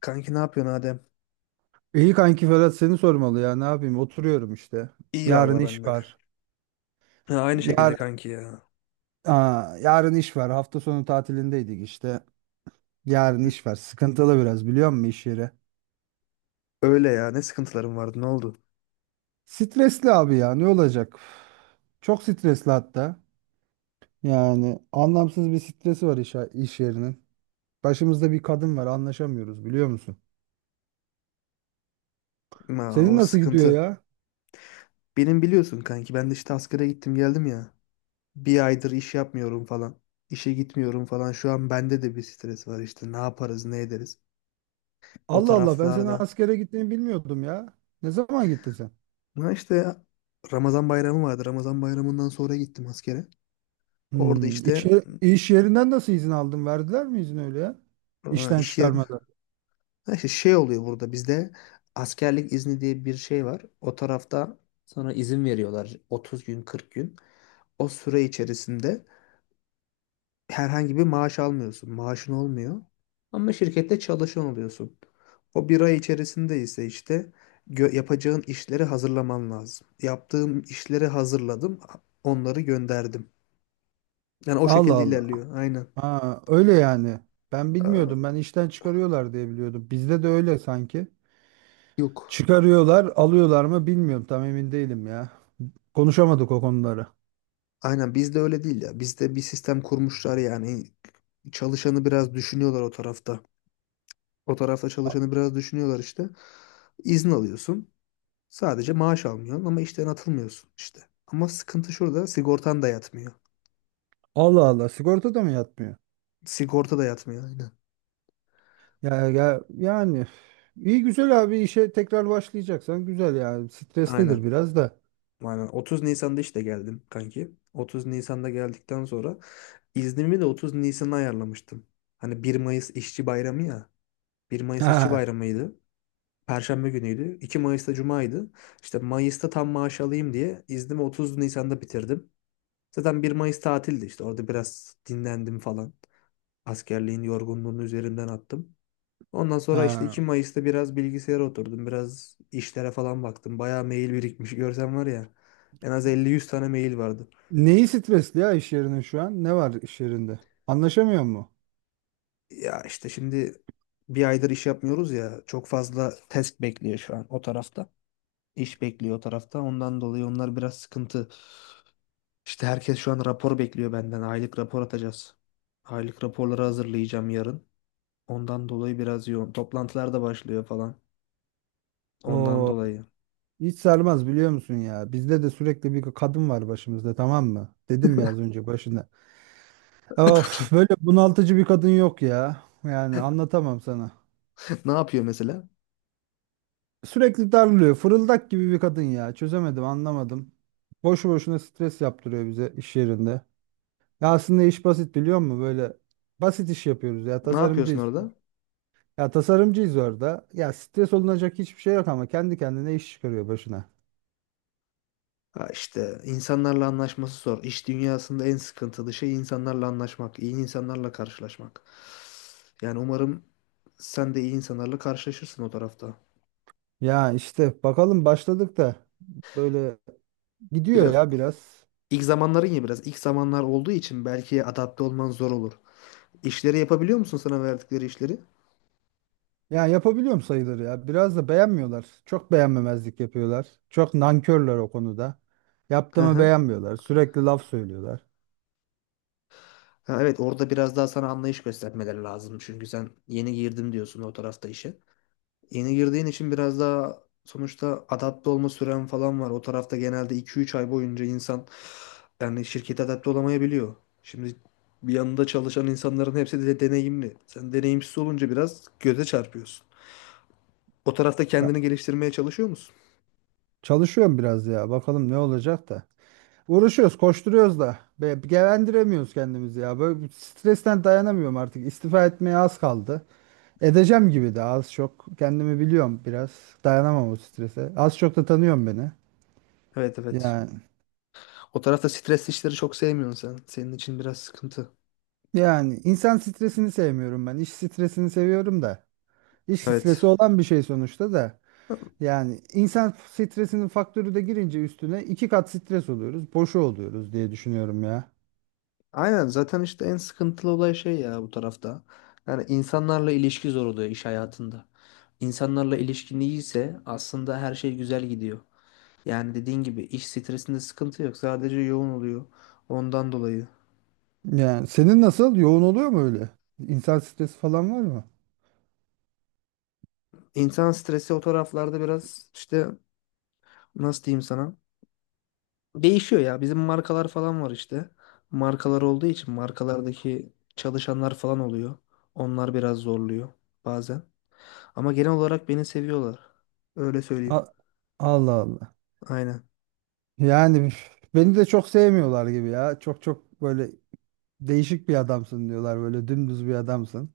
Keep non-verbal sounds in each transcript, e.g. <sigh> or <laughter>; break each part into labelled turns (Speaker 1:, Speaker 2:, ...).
Speaker 1: Kanki ne yapıyorsun Adem?
Speaker 2: İyi kanki Ferhat, seni sormalı ya, ne yapayım oturuyorum işte.
Speaker 1: İyi
Speaker 2: Yarın
Speaker 1: valla ben
Speaker 2: iş
Speaker 1: de kanki.
Speaker 2: var.
Speaker 1: Ha, aynı şekilde
Speaker 2: Yar,
Speaker 1: kanki ya.
Speaker 2: Yarın iş var. Hafta sonu tatilindeydik işte. Yarın
Speaker 1: Hı.
Speaker 2: iş var. Sıkıntılı biraz, biliyor musun iş yeri?
Speaker 1: Öyle ya ne sıkıntılarım vardı ne oldu?
Speaker 2: Stresli abi ya, ne olacak? Çok stresli hatta. Yani anlamsız bir stresi var iş yerinin. Başımızda bir kadın var, anlaşamıyoruz biliyor musun?
Speaker 1: Ma,
Speaker 2: Senin
Speaker 1: o
Speaker 2: nasıl gidiyor
Speaker 1: sıkıntı.
Speaker 2: ya?
Speaker 1: Benim biliyorsun kanki ben de işte askere gittim geldim ya. Bir aydır iş yapmıyorum falan. İşe gitmiyorum falan. Şu an bende de bir stres var işte ne yaparız ne ederiz. O
Speaker 2: Allah Allah, ben senin
Speaker 1: taraflarda.
Speaker 2: askere gittiğini bilmiyordum ya. Ne zaman gittin sen?
Speaker 1: Ha işte Ramazan bayramı vardı. Ramazan bayramından sonra gittim askere. Orada işte
Speaker 2: İş yerinden nasıl izin aldın? Verdiler mi izin öyle ya? İşten
Speaker 1: iş yerinde.
Speaker 2: çıkarmadan.
Speaker 1: Ha işte şey oluyor burada bizde askerlik izni diye bir şey var. O tarafta sana izin veriyorlar 30 gün 40 gün. O süre içerisinde herhangi bir maaş almıyorsun. Maaşın olmuyor. Ama şirkette çalışan oluyorsun. O bir ay içerisinde ise işte yapacağın işleri hazırlaman lazım. Yaptığım işleri hazırladım. Onları gönderdim. Yani o
Speaker 2: Allah
Speaker 1: şekilde
Speaker 2: Allah.
Speaker 1: ilerliyor. Aynen.
Speaker 2: Ha, öyle yani. Ben
Speaker 1: Aa,
Speaker 2: bilmiyordum. Ben işten çıkarıyorlar diye biliyordum. Bizde de öyle sanki.
Speaker 1: yok.
Speaker 2: Çıkarıyorlar, alıyorlar mı bilmiyorum. Tam emin değilim ya. Konuşamadık o konuları.
Speaker 1: Aynen bizde öyle değil ya. Bizde bir sistem kurmuşlar yani. Çalışanı biraz düşünüyorlar o tarafta. O tarafta
Speaker 2: A-
Speaker 1: çalışanı biraz düşünüyorlar işte. İzin alıyorsun. Sadece maaş almıyorsun ama işten atılmıyorsun işte. Ama sıkıntı şurada sigortan da yatmıyor.
Speaker 2: Allah Allah. Sigorta da mı yatmıyor?
Speaker 1: Sigorta da yatmıyor aynen.
Speaker 2: Ya, ya yani iyi güzel abi, işe tekrar başlayacaksan güzel yani. Streslidir
Speaker 1: Aynen.
Speaker 2: biraz da.
Speaker 1: Aynen. 30 Nisan'da işte geldim kanki. 30 Nisan'da geldikten sonra iznimi de 30 Nisan'a ayarlamıştım. Hani bir Mayıs İşçi Bayramı ya. Bir Mayıs İşçi
Speaker 2: Ha,
Speaker 1: Bayramı'ydı. Perşembe günüydü. 2 Mayıs'ta Cuma'ydı. İşte Mayıs'ta tam maaş alayım diye iznimi 30 Nisan'da bitirdim. Zaten bir Mayıs tatildi işte. Orada biraz dinlendim falan. Askerliğin yorgunluğunu üzerimden attım. Ondan sonra işte 2
Speaker 2: ha.
Speaker 1: Mayıs'ta biraz bilgisayara oturdum. Biraz işlere falan baktım. Bayağı mail birikmiş. Görsen var ya en az 50-100 tane mail vardı.
Speaker 2: Neyi stresli ya iş yerinin şu an? Ne var iş yerinde? Anlaşamıyor mu?
Speaker 1: Ya işte şimdi bir aydır iş yapmıyoruz ya. Çok fazla test bekliyor şu an o tarafta. İş bekliyor o tarafta. Ondan dolayı onlar biraz sıkıntı. İşte herkes şu an rapor bekliyor benden. Aylık rapor atacağız. Aylık raporları hazırlayacağım yarın. Ondan dolayı biraz yoğun. Toplantılar da başlıyor falan. Ondan
Speaker 2: O
Speaker 1: dolayı.
Speaker 2: hiç sarmaz biliyor musun ya? Bizde de sürekli bir kadın var başımızda, tamam mı? Dedim ya az önce başında. Of, böyle bunaltıcı bir kadın yok ya. Yani anlatamam sana.
Speaker 1: <laughs> Ne yapıyor mesela?
Speaker 2: Sürekli darlıyor. Fırıldak gibi bir kadın ya. Çözemedim, anlamadım. Boşu boşuna stres yaptırıyor bize iş yerinde. Ya aslında iş basit biliyor musun? Böyle basit iş yapıyoruz ya.
Speaker 1: Ne yapıyorsun
Speaker 2: Tasarımcıyız.
Speaker 1: orada?
Speaker 2: Ya tasarımcıyız orada. Ya stres olunacak hiçbir şey yok, ama kendi kendine iş çıkarıyor başına.
Speaker 1: Ha işte insanlarla anlaşması zor. İş dünyasında en sıkıntılı şey insanlarla anlaşmak, iyi insanlarla karşılaşmak. Yani umarım sen de iyi insanlarla karşılaşırsın o tarafta.
Speaker 2: Ya işte bakalım, başladık da böyle gidiyor
Speaker 1: Biraz
Speaker 2: ya biraz.
Speaker 1: ilk zamanların ya biraz ilk zamanlar olduğu için belki adapte olman zor olur. İşleri yapabiliyor musun sana verdikleri işleri?
Speaker 2: Ya yapabiliyorum sayıları ya. Biraz da beğenmiyorlar. Çok beğenmemezlik yapıyorlar. Çok nankörler o konuda.
Speaker 1: Hı
Speaker 2: Yaptığımı
Speaker 1: hı.
Speaker 2: beğenmiyorlar. Sürekli laf söylüyorlar.
Speaker 1: Ha, evet orada biraz daha sana anlayış göstermeleri lazım. Çünkü sen yeni girdim diyorsun o tarafta işe. Yeni girdiğin için biraz daha sonuçta adapte olma süren falan var. O tarafta genelde iki üç ay boyunca insan yani şirkete adapte olamayabiliyor. Şimdi bir yanında çalışan insanların hepsi de deneyimli. Sen deneyimsiz olunca biraz göze çarpıyorsun. O tarafta
Speaker 2: Ya
Speaker 1: kendini geliştirmeye çalışıyor musun?
Speaker 2: çalışıyorum biraz ya. Bakalım ne olacak da. Uğraşıyoruz, koşturuyoruz da. Be gevendiremiyoruz kendimizi ya. Böyle bir stresten dayanamıyorum artık. İstifa etmeye az kaldı. Edeceğim gibi de az çok. Kendimi biliyorum biraz. Dayanamam o strese. Az çok da tanıyorum beni.
Speaker 1: Evet, evet.
Speaker 2: Yani,
Speaker 1: O tarafta stres işleri çok sevmiyorsun sen. Senin için biraz sıkıntı.
Speaker 2: yani insan stresini sevmiyorum ben. İş stresini seviyorum da. İş stresi
Speaker 1: Evet.
Speaker 2: olan bir şey sonuçta da. Yani insan stresinin faktörü de girince üstüne iki kat stres oluyoruz. Boşu oluyoruz diye düşünüyorum ya.
Speaker 1: Aynen zaten işte en sıkıntılı olay şey ya bu tarafta. Yani insanlarla ilişki zor oluyor iş hayatında. İnsanlarla ilişkin iyiyse aslında her şey güzel gidiyor. Yani dediğin gibi iş stresinde sıkıntı yok. Sadece yoğun oluyor. Ondan dolayı.
Speaker 2: Yani senin nasıl? Yoğun oluyor mu öyle? İnsan stresi falan var mı?
Speaker 1: İnsan stresi o taraflarda biraz işte nasıl diyeyim sana? Değişiyor ya. Bizim markalar falan var işte. Markalar olduğu için markalardaki çalışanlar falan oluyor. Onlar biraz zorluyor bazen. Ama genel olarak beni seviyorlar. Öyle söyleyeyim.
Speaker 2: A- Allah Allah.
Speaker 1: Aynen.
Speaker 2: Yani beni de çok sevmiyorlar gibi ya. Çok böyle değişik bir adamsın diyorlar, böyle dümdüz bir adamsın.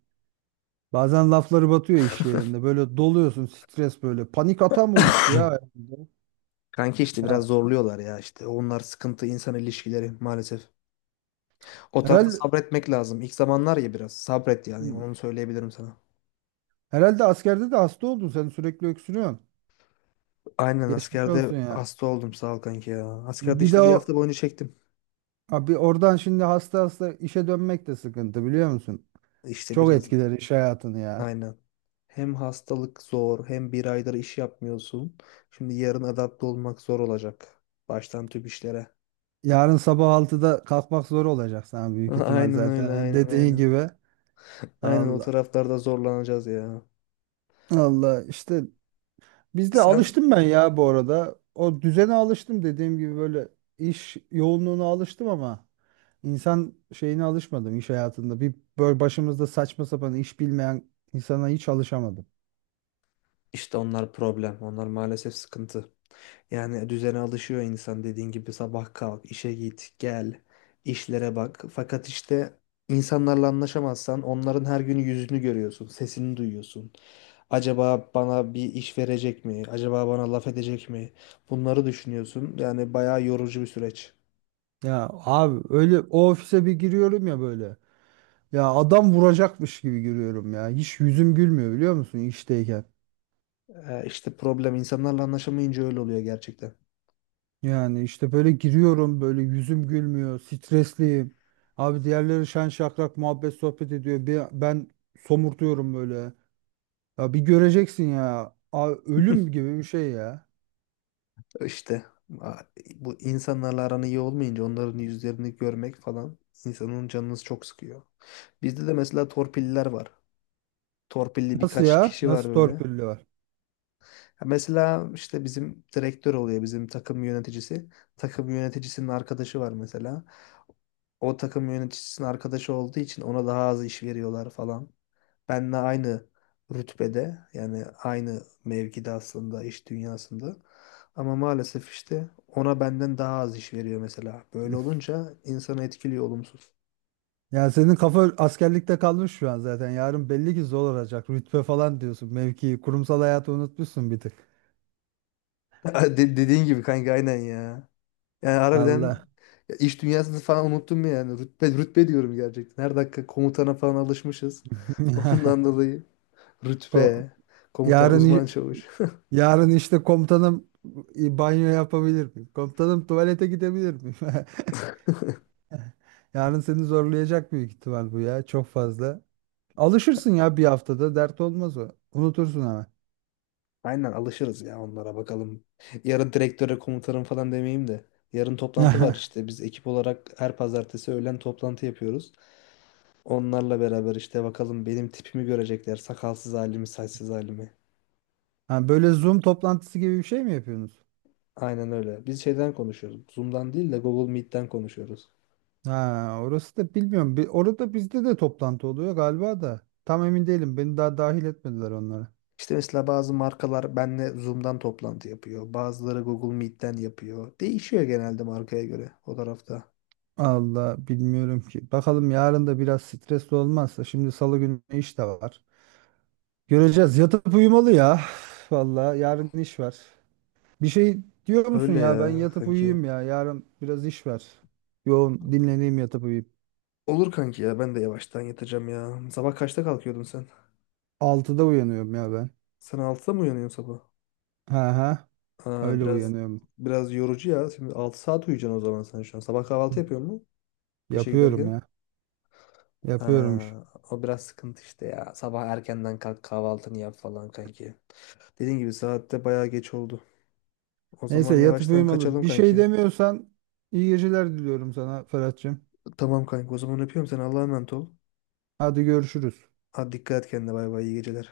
Speaker 2: Bazen lafları batıyor iş yerinde. Böyle doluyorsun stres böyle. Panik atam oluştu ya, herhalde.
Speaker 1: Kanki işte biraz
Speaker 2: Ya,
Speaker 1: zorluyorlar ya işte. Onlar sıkıntı insan ilişkileri maalesef. O tarafta
Speaker 2: herhalde,
Speaker 1: sabretmek lazım. İlk zamanlar ya biraz sabret yani onu söyleyebilirim sana.
Speaker 2: herhalde askerde de hasta oldun, sen sürekli öksürüyorsun.
Speaker 1: Aynen
Speaker 2: Geçmiş olsun
Speaker 1: askerde
Speaker 2: ya.
Speaker 1: hasta oldum sağ ol kanki ya. Askerde
Speaker 2: Bir de
Speaker 1: işte bir hafta
Speaker 2: o
Speaker 1: boyunca çektim.
Speaker 2: abi, oradan şimdi hasta hasta işe dönmek de sıkıntı biliyor musun?
Speaker 1: İşte
Speaker 2: Çok etkiler iş hayatını ya.
Speaker 1: aynen. Hem hastalık zor hem bir aydır iş yapmıyorsun. Şimdi yarın adapte olmak zor olacak. Baştan tüp işlere.
Speaker 2: Yarın sabah altıda kalkmak zor olacak sana büyük
Speaker 1: <laughs>
Speaker 2: ihtimal
Speaker 1: Aynen öyle,
Speaker 2: zaten.
Speaker 1: aynen
Speaker 2: Dediğin
Speaker 1: aynen.
Speaker 2: gibi.
Speaker 1: Aynen o
Speaker 2: Allah
Speaker 1: taraflarda zorlanacağız ya.
Speaker 2: Allah işte, bizde
Speaker 1: Sen.
Speaker 2: alıştım ben ya bu arada. O düzene alıştım dediğim gibi, böyle iş yoğunluğuna alıştım ama insan şeyine alışmadım iş hayatında. Bir böyle başımızda saçma sapan iş bilmeyen insana hiç alışamadım.
Speaker 1: İşte onlar problem. Onlar maalesef sıkıntı. Yani düzene alışıyor insan dediğin gibi sabah kalk, işe git, gel, işlere bak. Fakat işte insanlarla anlaşamazsan onların her gün yüzünü görüyorsun, sesini duyuyorsun. Acaba bana bir iş verecek mi? Acaba bana laf edecek mi? Bunları düşünüyorsun. Yani bayağı yorucu bir süreç.
Speaker 2: Ya abi, öyle o ofise bir giriyorum ya böyle. Ya adam vuracakmış gibi giriyorum ya. Hiç yüzüm gülmüyor biliyor musun işteyken.
Speaker 1: İşte problem insanlarla anlaşamayınca öyle oluyor gerçekten.
Speaker 2: Yani işte böyle giriyorum, böyle yüzüm gülmüyor. Stresliyim. Abi diğerleri şen şakrak muhabbet sohbet ediyor. Ben somurtuyorum böyle. Ya bir göreceksin ya. Abi
Speaker 1: <laughs>
Speaker 2: ölüm gibi bir şey ya.
Speaker 1: İşte a- bu insanlarla aran iyi olmayınca onların yüzlerini görmek falan insanın canını çok sıkıyor. Bizde de mesela torpilliler var. Torpilli
Speaker 2: Nasıl
Speaker 1: birkaç
Speaker 2: ya?
Speaker 1: kişi var
Speaker 2: Nasıl
Speaker 1: böyle.
Speaker 2: torpilli var?
Speaker 1: Mesela işte bizim direktör oluyor bizim takım yöneticisi. Takım yöneticisinin arkadaşı var mesela. O takım yöneticisinin arkadaşı olduğu için ona daha az iş veriyorlar falan. Benle aynı rütbede yani aynı mevkide aslında iş dünyasında. Ama maalesef işte ona benden daha az iş veriyor mesela. Böyle
Speaker 2: <laughs>
Speaker 1: olunca insanı etkiliyor olumsuz.
Speaker 2: Yani senin kafa askerlikte kalmış şu an zaten. Yarın belli ki zor olacak. Rütbe falan diyorsun. Mevki, kurumsal hayatı unutmuşsun bir tık.
Speaker 1: <laughs> Dediğin gibi kanka aynen ya. Yani harbiden
Speaker 2: Allah.
Speaker 1: ya iş dünyasını falan unuttum yani. Rütbe, rütbe diyorum gerçekten. Her dakika komutana falan alışmışız. <laughs> Ondan
Speaker 2: <laughs>
Speaker 1: dolayı
Speaker 2: Ko-
Speaker 1: rütbe, komutan,
Speaker 2: Yarın i-
Speaker 1: uzman çavuş.
Speaker 2: Yarın işte komutanım, banyo yapabilir miyim? Komutanım tuvalete gidebilir miyim? <laughs> Yarın seni zorlayacak büyük ihtimal bu ya. Çok fazla. Alışırsın ya bir haftada. Dert olmaz o. Unutursun ama.
Speaker 1: Aynen alışırız ya onlara bakalım. Yarın direktöre komutanım falan demeyeyim de. Yarın toplantı var
Speaker 2: <laughs>
Speaker 1: işte. Biz ekip olarak her pazartesi öğlen toplantı yapıyoruz. Onlarla beraber işte bakalım benim tipimi görecekler. Sakalsız halimi, saçsız halimi.
Speaker 2: Ha, böyle Zoom toplantısı gibi bir şey mi yapıyorsunuz?
Speaker 1: Aynen öyle. Biz şeyden konuşuyoruz. Zoom'dan değil de Google Meet'ten konuşuyoruz.
Speaker 2: Ha, orası da bilmiyorum. Bir, orada bizde de toplantı oluyor galiba da. Tam emin değilim. Beni daha dahil etmediler onlara.
Speaker 1: İşte mesela bazı markalar benle Zoom'dan toplantı yapıyor. Bazıları Google Meet'ten yapıyor. Değişiyor genelde markaya göre o tarafta.
Speaker 2: Allah bilmiyorum ki. Bakalım yarın da biraz stresli olmazsa. Şimdi salı günü iş de var. Göreceğiz. Yatıp uyumalı ya. <sighs> Vallahi yarın iş var. Bir şey diyor musun
Speaker 1: Öyle
Speaker 2: ya? Ben
Speaker 1: ya
Speaker 2: yatıp
Speaker 1: kanki.
Speaker 2: uyuyayım ya. Yarın biraz iş var. Yoğun dinleneyim, yatıp uyuyayım.
Speaker 1: Olur kanki ya ben de yavaştan yatacağım ya. Sabah kaçta kalkıyordun sen?
Speaker 2: 6'da uyanıyorum ya ben.
Speaker 1: Sen altıda mı uyanıyorsun sabah?
Speaker 2: Ha ha.
Speaker 1: Aa,
Speaker 2: Öyle
Speaker 1: biraz
Speaker 2: uyanıyorum.
Speaker 1: biraz yorucu ya. Şimdi 6 saat uyuyacaksın o zaman sen şu an. Sabah
Speaker 2: Hı,
Speaker 1: kahvaltı yapıyor musun işe
Speaker 2: yapıyorum
Speaker 1: giderken?
Speaker 2: ya. Yapıyormuş.
Speaker 1: Aa, o biraz sıkıntı işte ya. Sabah erkenden kalk kahvaltını yap falan kanki. Dediğin gibi saatte bayağı geç oldu. O
Speaker 2: Neyse
Speaker 1: zaman
Speaker 2: yatıp
Speaker 1: yavaştan
Speaker 2: uyumalı.
Speaker 1: kaçalım
Speaker 2: Bir şey
Speaker 1: kanki.
Speaker 2: demiyorsan iyi geceler diliyorum sana Ferhat'cığım.
Speaker 1: Tamam kanka o zaman öpüyorum seni Allah'a emanet ol.
Speaker 2: Hadi görüşürüz.
Speaker 1: Hadi dikkat et kendine bay bay iyi geceler.